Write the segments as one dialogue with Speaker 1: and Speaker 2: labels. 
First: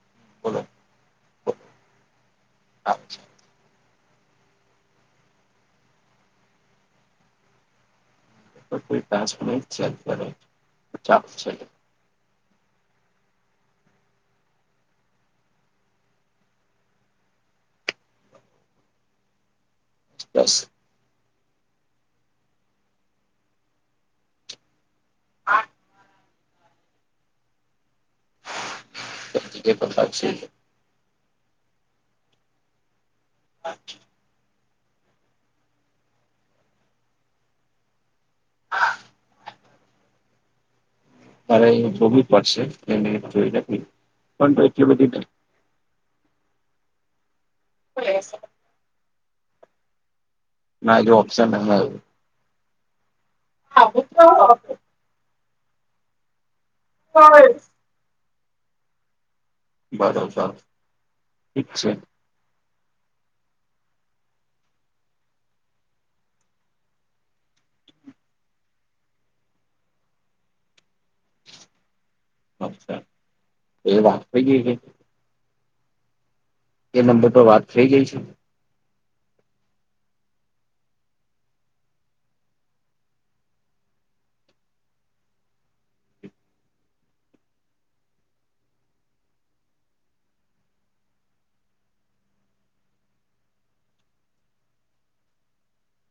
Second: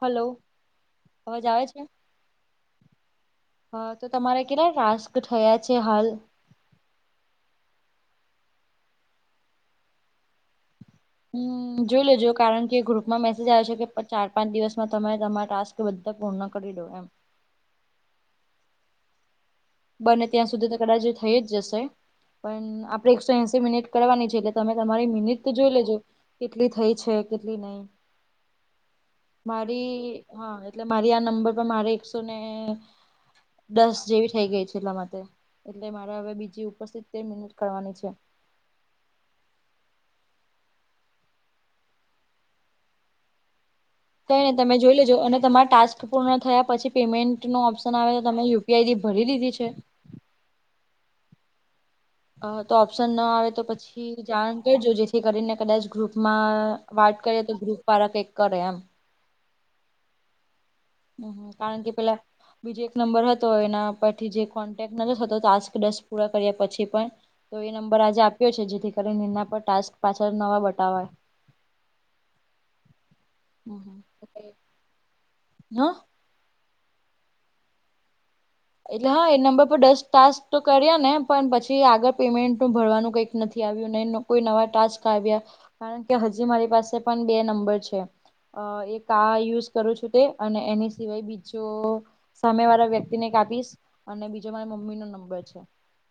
Speaker 1: Hello
Speaker 2: બોલો
Speaker 1: અવાજ આવે છે
Speaker 2: હા
Speaker 1: હા તો તમારે કેટલા ટસ્ક થયા છે હાલ
Speaker 2: કોઈ પાંચ મ છે ચાલ છે
Speaker 1: હમ જોઈ લેજો કારણ કે ગ્રુપમાં મેસેજ આવે છે કે ચાર પાંચ દિવસમાં તમે તમારા ટાસ્ક બધા પૂર્ણ કરી દો એમ બંને ત્યાં
Speaker 2: બસ
Speaker 1: સુધી તો કદાચ થઈ જ જશે પણ આપડે એકસો એસી મિનિટ કરવાની છે એટલે તમે તમારી મિનિટ જોઈ લેજો કેટલી થઈ છે કેટલી નહી
Speaker 2: [unintelligible]
Speaker 1: મારી
Speaker 2: પ્રકાર છે
Speaker 1: હા એટલે મારી આ નંબર પર મારે એકસો ને દસ જેવી થઈ ગઈ છેલ્લા માટે એટલે મારે હવે બીજી ઉપસ્થિત તેર મિનિટ કરવાની છે
Speaker 2: ત્યારે જોવવી પડશે એને જોઈ નાખવી
Speaker 1: તોઈને તમે જોઈ લેજો અને તમારા ટાસ્ક પૂર્ણ થયા પછી પેમેન્ટ નો ઓપ્શન આવે તો તમે યુ પી આઈ ડી ભરી દીધી છે
Speaker 2: ના એ ઓપ્શન એ
Speaker 1: તો ઓપ્શન ન આવે તો પછી જાણ
Speaker 2: બરોબર
Speaker 1: કરજો જેથી કરીને કદાચ ગ્રુપમાં વાત કરીએ તો ગ્રુપ વાળ કક કરે એમ
Speaker 2: બદલ ચાલ
Speaker 1: હમ હ કારણ કે પેલા બીજો એક નંબર હતો એના પરથી જે કોન્ટેક્ટ ન હતો ટાસ્ક દસ પૂરા કર્યા પછી પણ તો એ નંબર આજે આપ્યો છે જેથી કરીને નિના પર ટાસ્ક પાછળ નવા બતાવાય.
Speaker 2: અચછા એ વાખવવી છે.
Speaker 1: હા.
Speaker 2: એ નંબર પર વાત થઈ ગઈ છે.
Speaker 1: એટલે હા એ નંબર પર દસ ટાસક તો કર્યા ને પણ પછી આગળ પેમેન્ટનું ભરવાનું કંઈક નથી આવ્યું ને એનું કો નવા ટાચક આવ્યા કારણ કે હજી મારી પાસે પણ બે નંબર છે. અ એક આ યુઝ કરું છું તે અને એની સિવાય બીજો સામે વાળા વ્યક્તિ ને કાપીશ અને બીજો મારા મમ્મી નો નંબર છે.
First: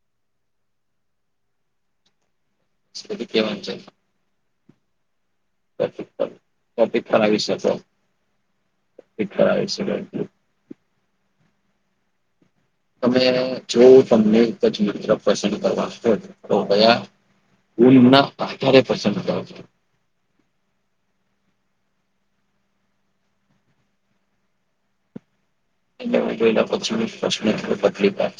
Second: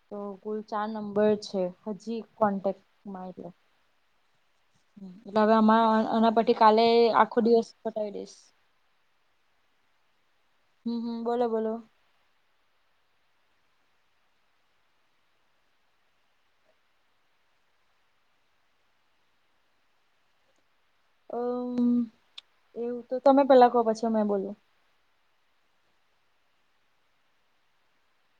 Speaker 1: તો કુલ ચાર નંબર છે હજી કોન્ટેક્ટ
Speaker 2: એથી કેવાનુ છે.
Speaker 1: એટલે હવે અમા એના પી કાલે આખો દિવસ ફટાવી દઈશ.
Speaker 2: ક [unintelligible] છે
Speaker 1: હમ હમ બોલો બોલો.
Speaker 2: તમે જો તમને કજ તરફ પસંદ કરવા છ તો ગયા. ઉના આધારે પસ
Speaker 1: અમ એવું તો તમે પેલા કહો પછો મેં બોલું.
Speaker 2: એ જોયલા પછી પ પતરી પા [unintelligible]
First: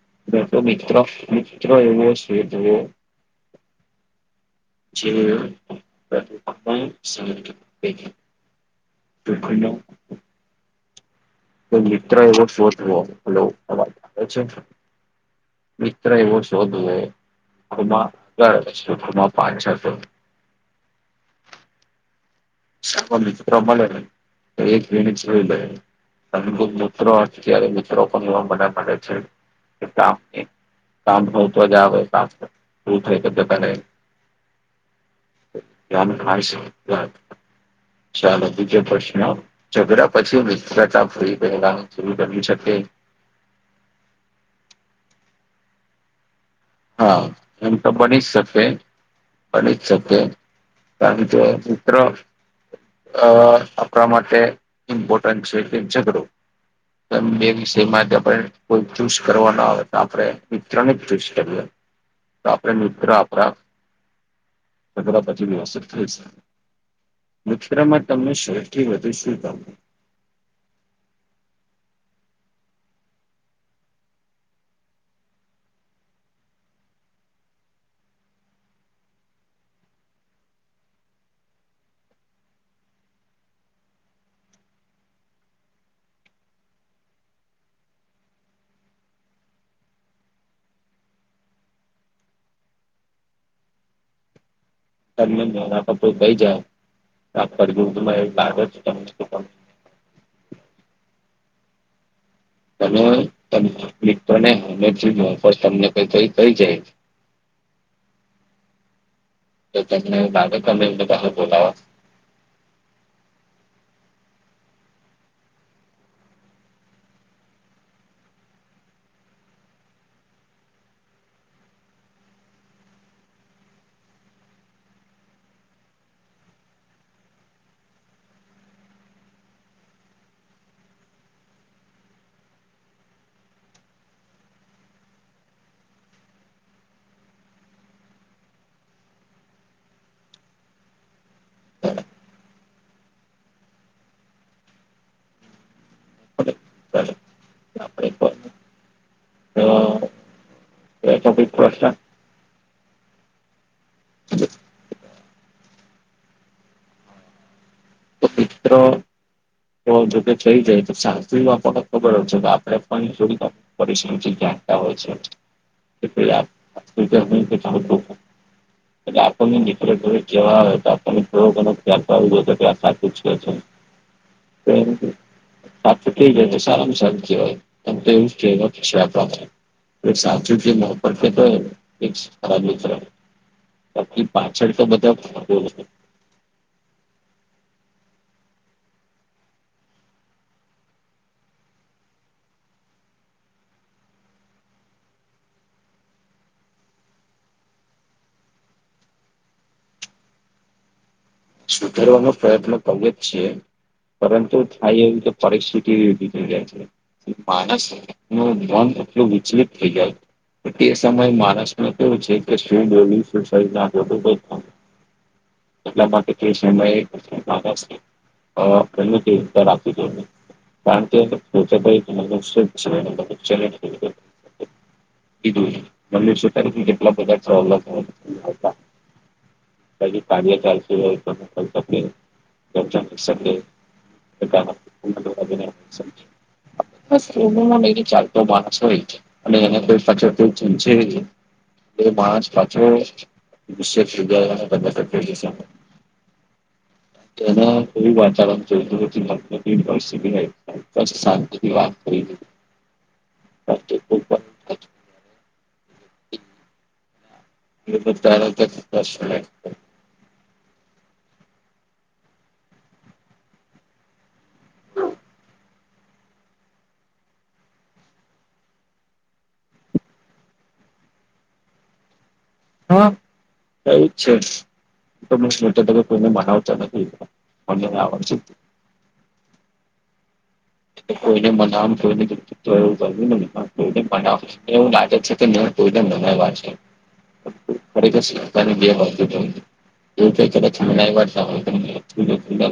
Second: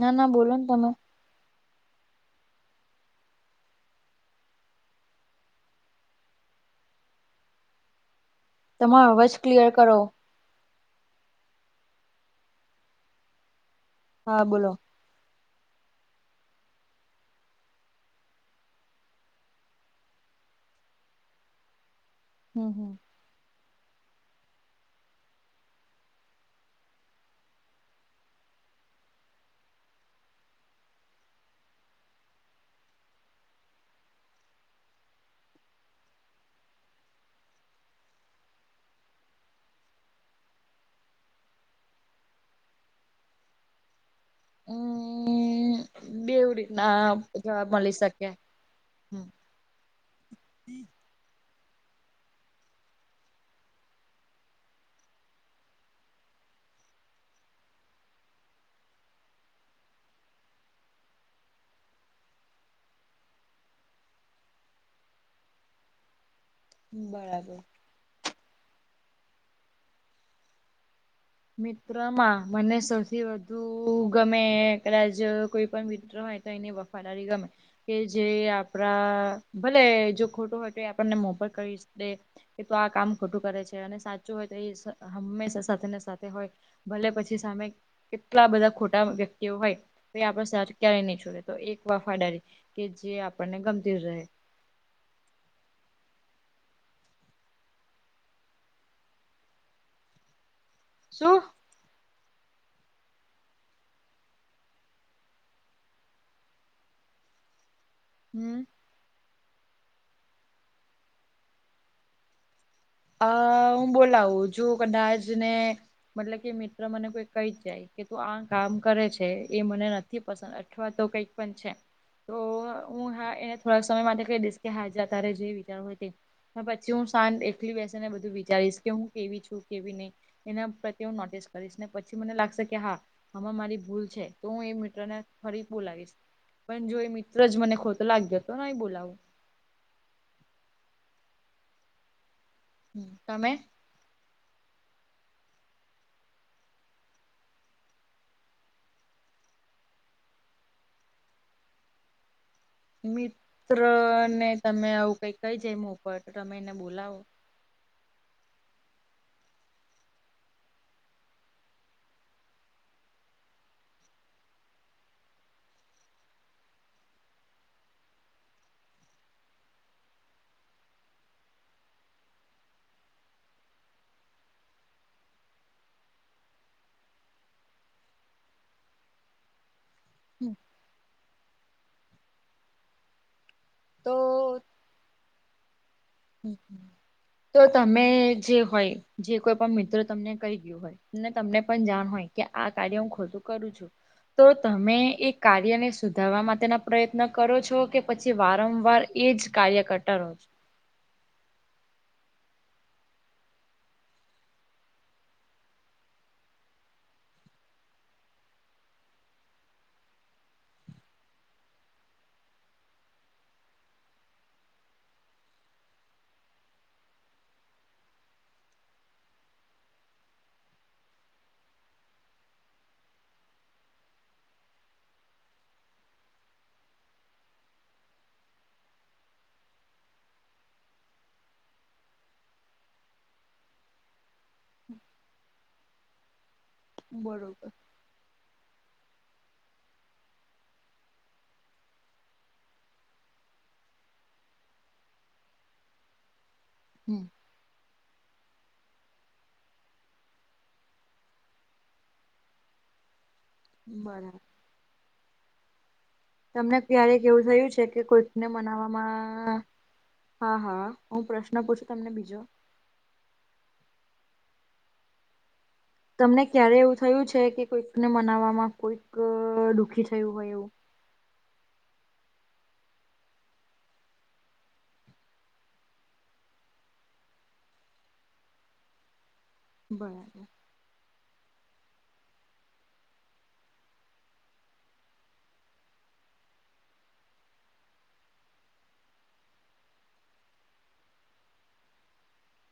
Speaker 1: ના ના બોલો
Speaker 2: બેટો
Speaker 1: ને તમે
Speaker 2: મિત્ર મિત્ર એવો છે તઓ. જે [unintelligible] શરીર પેટે
Speaker 1: તમારો અવાજ ક્લિયર કરો.
Speaker 2: તો મિત્ર એવો શોધલો આ વાત આવે
Speaker 1: હા
Speaker 2: છે.
Speaker 1: બોલો
Speaker 2: મિત્ર એવો શોધવુંમાં કર શખમાં પાછા શોધે છે.
Speaker 1: હમ હમ
Speaker 2: પ્રમાણે એક લણી અદભૂત મૂિત્રો અત્યારે મિત્રો પણ એવા મધા માટે છે કે કામ સાંપ ન ઉઠવા જાવય સાંપ ઉથે તો તો પલે કામ થાય છે [unintelligible] ચાલો બીજા પ્રશ્ન ઝઘડા પછી મિત્રતા ફરી ગેલા શ કરી શકે.
Speaker 1: હમ બેવી રીતના
Speaker 2: હા
Speaker 1: જવાબ મળી શકે. હમ
Speaker 2: કરી જ શકે કારણ જો મિત્ર અ આપણા માટે ઇમ્પોર્ટન્ટ છે તેમ છેઘડું તમે બે વિષયમાં જ પણ કોઈ ચૂસ કરવા ન આવે તો આપડે વિ ત્રણ જ ચૂઝ કરીએ. તો આપડે મિત્ર આપણા તગ પછી વ્યવસ્ત થઈ શ
Speaker 1: બરાબર
Speaker 2: મિત્રમાં તમને શહેરથી વધુ શું કું.
Speaker 1: મિત્રમાં મને સૌથી વધુ ગમે કદાચ કોઈ પણ મિત્ર હોય તો એને વ પડારી ગમે. કે જે આપણા ભલે જો ખોટું હોય તો એ આપણને મોફર કરી દે કે તો આ કામ ખોટું કરે છે અને સાચું હોય તો એ હંમેશા સાથે ને સાથે હોય ભલે પછી સામે કેટલા બધા ખોટા વ્યક્તિઓ હોય. તો એ આપડ સ ક્યારેય નહી છોડે તો એક વફાદારી કે જે આપણને ગમતી જ રહે.
Speaker 2: તમને મોના પપ ગઈ જાય રારું બધ
Speaker 1: શું.
Speaker 2: ત તને હમેથી મોફત તમને કઈ કઈ કઈ જાય.
Speaker 1: હમ.
Speaker 2: તો તમે કમેન્ટ પા બોલાવા.
Speaker 1: અ હું બોલાવું છું કદાચ ને મતલબ કે મિત્ર મને કોઈ કઈ જાય. કે તું આ કામ કરે છે એ મને નથી પસંદ અથવા તો કઈક પણ છે. તો હું હા એને થોડાક સમય માટે કહી દઈશ કે હાજ તારે જે વિચાર હોય તે હ પછી હું શાંત એલી બેસી ને બધું વિચારીશ કે હું કેવી છું કેવી નહી. એના પ્રત્યે હું નોટિસ કરીશ ને પછી મને લાગશે કે હા. હમાં મારી ભૂલ છે તો હું એ મિતટ્રને ફરી બું લાગીશ પણ જો એ મિત્ર જ મને ખોત લાગ્યો હતો નહી બોલાવો હમ તમે
Speaker 2: પડે ચાલો આપણે પણ તો એ ટપિક પ્ર
Speaker 1: મિત્ર ને તમે આવું કઈ કઈ જાયમ ઉપ તમે એને બોલાવો
Speaker 2: તો મિત્રો તો જોકે થઈ જાય તો સાચ ફખત ખબર હ છે કે આપડે પણ જોડી જ પરશ જે જે આ હોય છે આ ખ [inaudible] એટલે આપણને ડફરેરે જવા તો આપણને થોડો ઘણ ખ્યાલ કર આવવ જો તો કે આ સાચું છે છે હ જ પ્રાપ્ત થઈ જ તો સારામાં સારુ કેવાય હોય તમ તો એવું ક પ્ર [unintelligible] એક સા સુ તો એક સાર મ્ર
Speaker 1: તો
Speaker 2: છડકો બધા
Speaker 1: તો તમે જે હોય જે કોઈ પણ મિત્ર તમને કહી ગયું હોય તમને પણ જાણ હોય કે આ કાર્ય હું ખોટું કરું છું તો તમે એ કાર્યને સુધારવા માટેના પ્રયત્ન કરો છો કે પછી વારંવાર એજ કાર્ય કરતા રહો છે
Speaker 2: સુધારવાનો પ્રયત્ન કરીએ જ છીએ પરંતુ થાય એવીું કે પરરીક્ષથિત કેવી બી થઈ જાય છે માણસ નું મન એટલું વિચલિત થઈ જાય છે. તે સમય માળસને કેવું છે કે શું વોલવુ શું સ [unintelligible] ના, એટલા માટે કે છે હ પેલું છે આપી છેું એને કારણ કે પોતે ભ [unintelligible] સ્વચ્છ રહેવું અને ચેલેન્જ કરી દેવું, મમ વિ તારીખ કેટલા પદાટસ કાર્ય ચાલ વવનીસંગે
Speaker 1: બરોબર
Speaker 2: ચાલ તો માણસ હોય અને એને કોઈ ફચત ચૂચ એ માણસ પાછો વિ વિદ્યાલનેદશે
Speaker 1: હમ
Speaker 2: ના કોઈ વાતાવરણ ચોતું હો ુનિવર્સિટી પછી શાંતિની વાત કરીએ, આ ટોપિક
Speaker 1: બરાબર
Speaker 2: પર,
Speaker 1: તમને ક્યારેક એવું થયું છે કે કોઈકને મનાવામાં, હા હા હું પ્રશ્ન પૂછું તમને બીજો તમને ક્યારે એવું થયું છે કે કોઈકને મનાવવામાં કોઈક દુઃખી થયું હોય એવું
Speaker 2: હા એવું જ છે કોને મનાવતા નથીને આ છે
Speaker 1: બરાબર
Speaker 2: તો કોઈને મનામ કોઈને વ્યક્તિત્વ એવું કોઈને મનાવ એવું લાગે છે કે કોઈને બનાવ્યા છે ખરેક શની ગ એવું ક કદચ મનાને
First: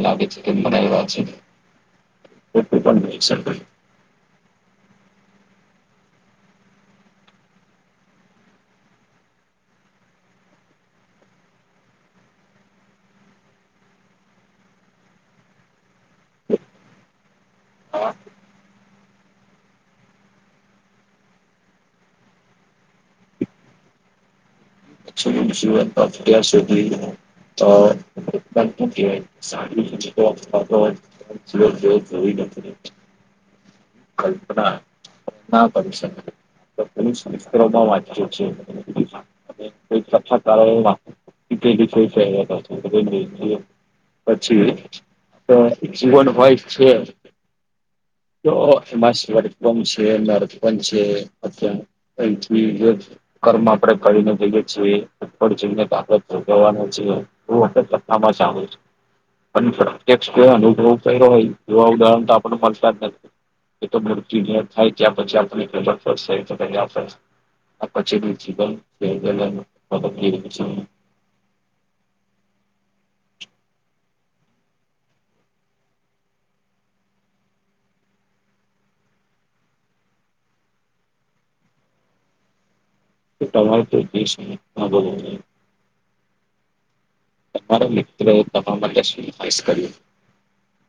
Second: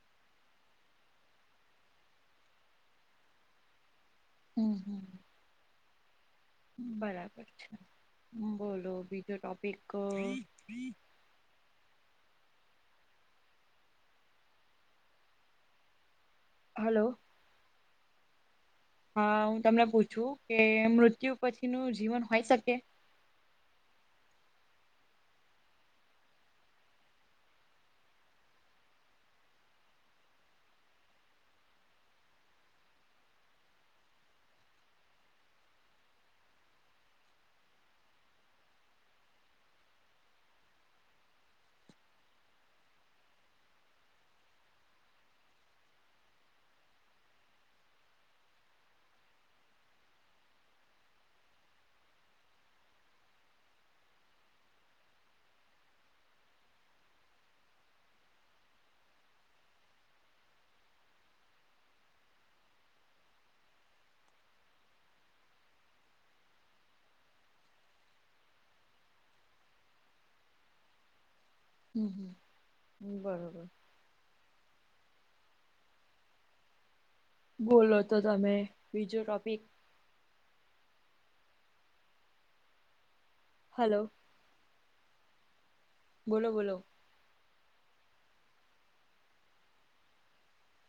Speaker 2: લાગે છે કે મ વાત [unintelligible] છે. ઓકે બ
Speaker 1: હમ હમ બરાબર છે બોલો બીજો ટોપિક હલો
Speaker 2: ઓ
Speaker 1: હા હું તમને પૂછું કે મૃત્યુ પછી નુ જીવન હોય શકે.
Speaker 2: જીવનત્યા સુધી [unintelligible] [unintelligible] [unintelligible] [inaudible] વાંચ્યો છે. [unintelligible] પછી જીવન હોય છે. તો એમાં શપમ છે નર્દપન છે અ પહીથી એક કર્મ આપડે કરીને થઈ [unintelligible] પણ પ્રત્યક્ષ કો અનુભવ કર્યો હોય એવા ઉદાહરણ તો આપણને મળતા જ નથી. [unintelligible] પછી [unintelligible]
Speaker 1: હમ હમ હ બરોબર બોલો તો તમે બીજું ટોપિક. હલો
Speaker 2: [unintelligible]
Speaker 1: બોલો બોલો
Speaker 2: તમારો મિત્રો તમા માટે શું ખાસ કર્યું?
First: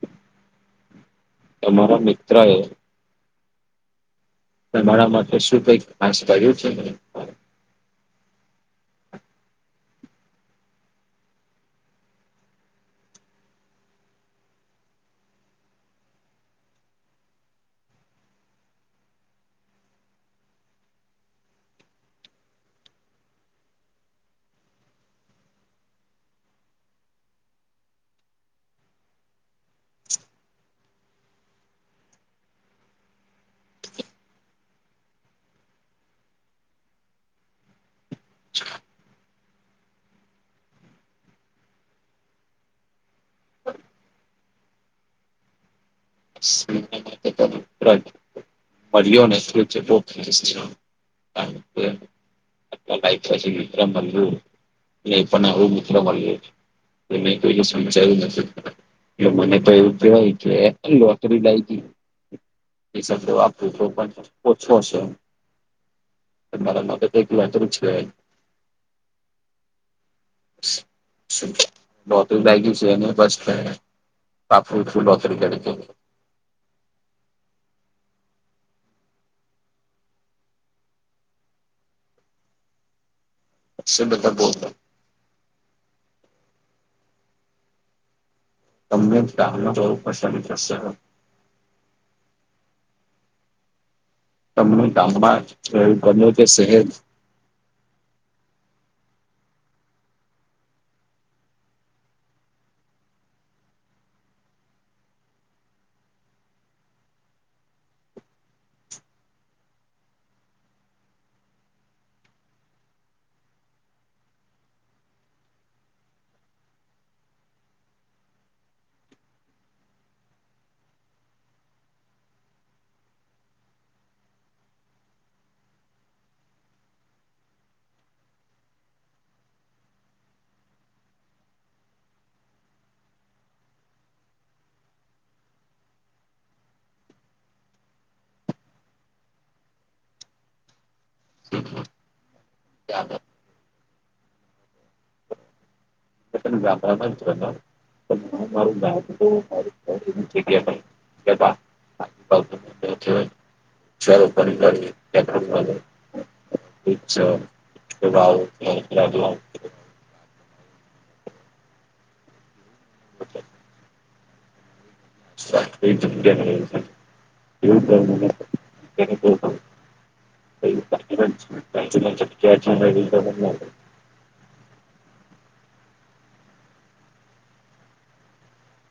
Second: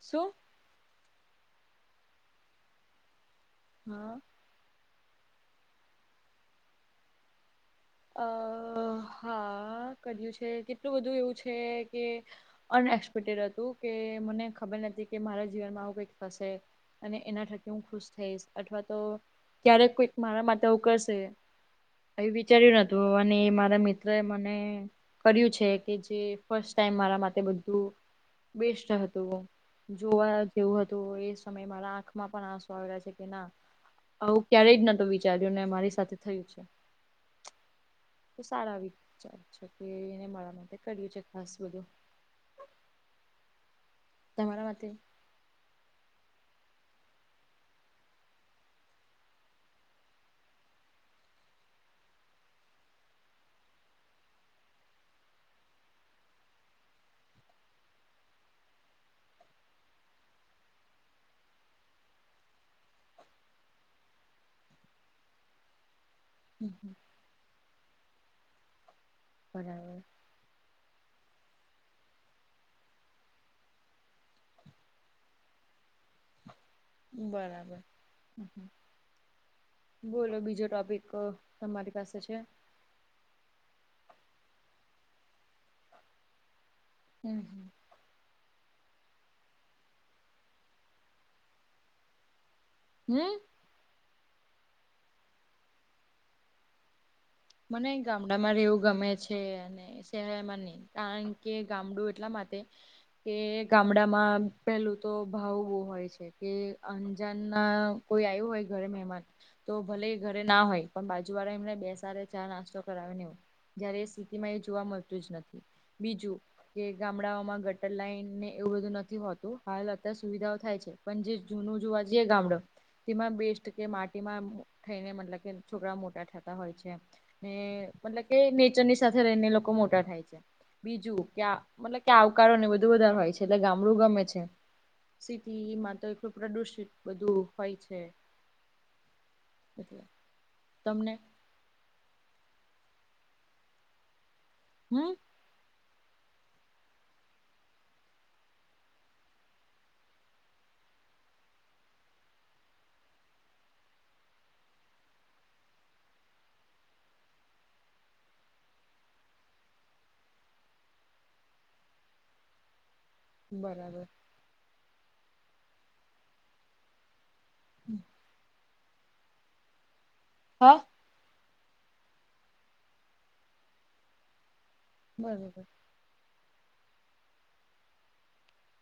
Speaker 1: સું?
Speaker 2: તમારા મિત્ર એ...
Speaker 1: હા.
Speaker 2: તમારા માટે શું કઈક આશ પડ્યું છે? [unintelligible]
Speaker 1: અ હા કર્યું છે, કેટલું બધું એવું છે, કે. અનએક્સપેક્ટેડ હતું, કે મને ખબર નથી કે મારા જીવનમાં આવું કંઈક થશે. અને એના થકી હું ખુશ થઈશ, અથવા તો ક્યારેક કોઈક મારા માટે આવું કરશે. એ વિચાર્યું નતું અને મારા મિત્ર એ મને. કર્યું છે, કે જે ફસ્ટ ટાઈમ મારા માટે બધું બેસ્ટ હતું. જોવા જેવું હતું, એ સમય મારા આંખમાં પણ આંસો આવયા છે કે ના. આવું ક્યારેય જ નતુ વિચાર્યું ને મારી સાથે થયું છે. તો સારા આવી વિચારજ છે, કે એને માળા માટે કર્યું છે, ખાસ બધું. તમારા માટે.
Speaker 2: [inaudible] મળ્યો ને [unintelligible] [unintelligible] [unintelligible] એ મેં કોઈને સમજાયું નથી. એ મને તો એવું કહેવાય કે લોટરી લાઈ [unintelligible] તો પણ ઓછો છે, અમારા માટે [unintelligible] વાત છે.
Speaker 1: બરાબર.
Speaker 2: [unintelligible] એને બસ. [unintelligible]
Speaker 1: બરાબર. બોલો બીજો ટોપિક તમારી પાસે છે?
Speaker 2: [unintelligible]
Speaker 1: [unintelligible]
Speaker 2: [unintelligible]
Speaker 1: હમ્મ
Speaker 2: તમને [unintelligible] કે શહેર?
Speaker 1: મને ગામડામાં રહેવું ગમે છે, અને. શહેર માં નહી કારણ કે, ગામડું એટલા માટે. કે ગામડામાં પેલું તો ભાવવું હોય છે. કે અંજાન માં કોઈ આવ્યું હોય ઘરે મહેમાન તો ભલે એ ઘરે ના હોય પણ બાજુ વાળા એમને બેસાડે. ચા નાસ્તો કરાવી જયારે એ સ્થિતિમાં એ જોવા મળતું જ નથી બીજું કે ગામડાઓમાં ગટર લાઈન ને એવું બધું નથી હોતું, હાલ અત્યારે સુવિધાઓ થાય છે. પણ જે જુનું જુવા ગામડ તેમાં બેસ્ટ કે માટીમાં થઈને મતલબ કે છોકરા મોટા થતા હોય છે. ને મતલબ કે નેચરની સાથે રહીને લોકો મોટા થાય છે. બીજું ક્યા મતલબ કે આવકારો ને બધું વધધારે હોય છે, એટલે ગામડું ગમે છે. સિટીમાં તો એટલું પ્રદુષિત બધું હોય છે.
Speaker 2: [inaudible]
Speaker 1: [unintelligible] તમને
Speaker 2: [unintelligible]
Speaker 1: હમ્મ
Speaker 2: [unintelligible] [inaudible] [unintelligible] [unintelligible]
Speaker 1: બરાબર.
Speaker 2: [unintelligible]
Speaker 1: હા
Speaker 2: [unintelligible]
Speaker 1: બરોબર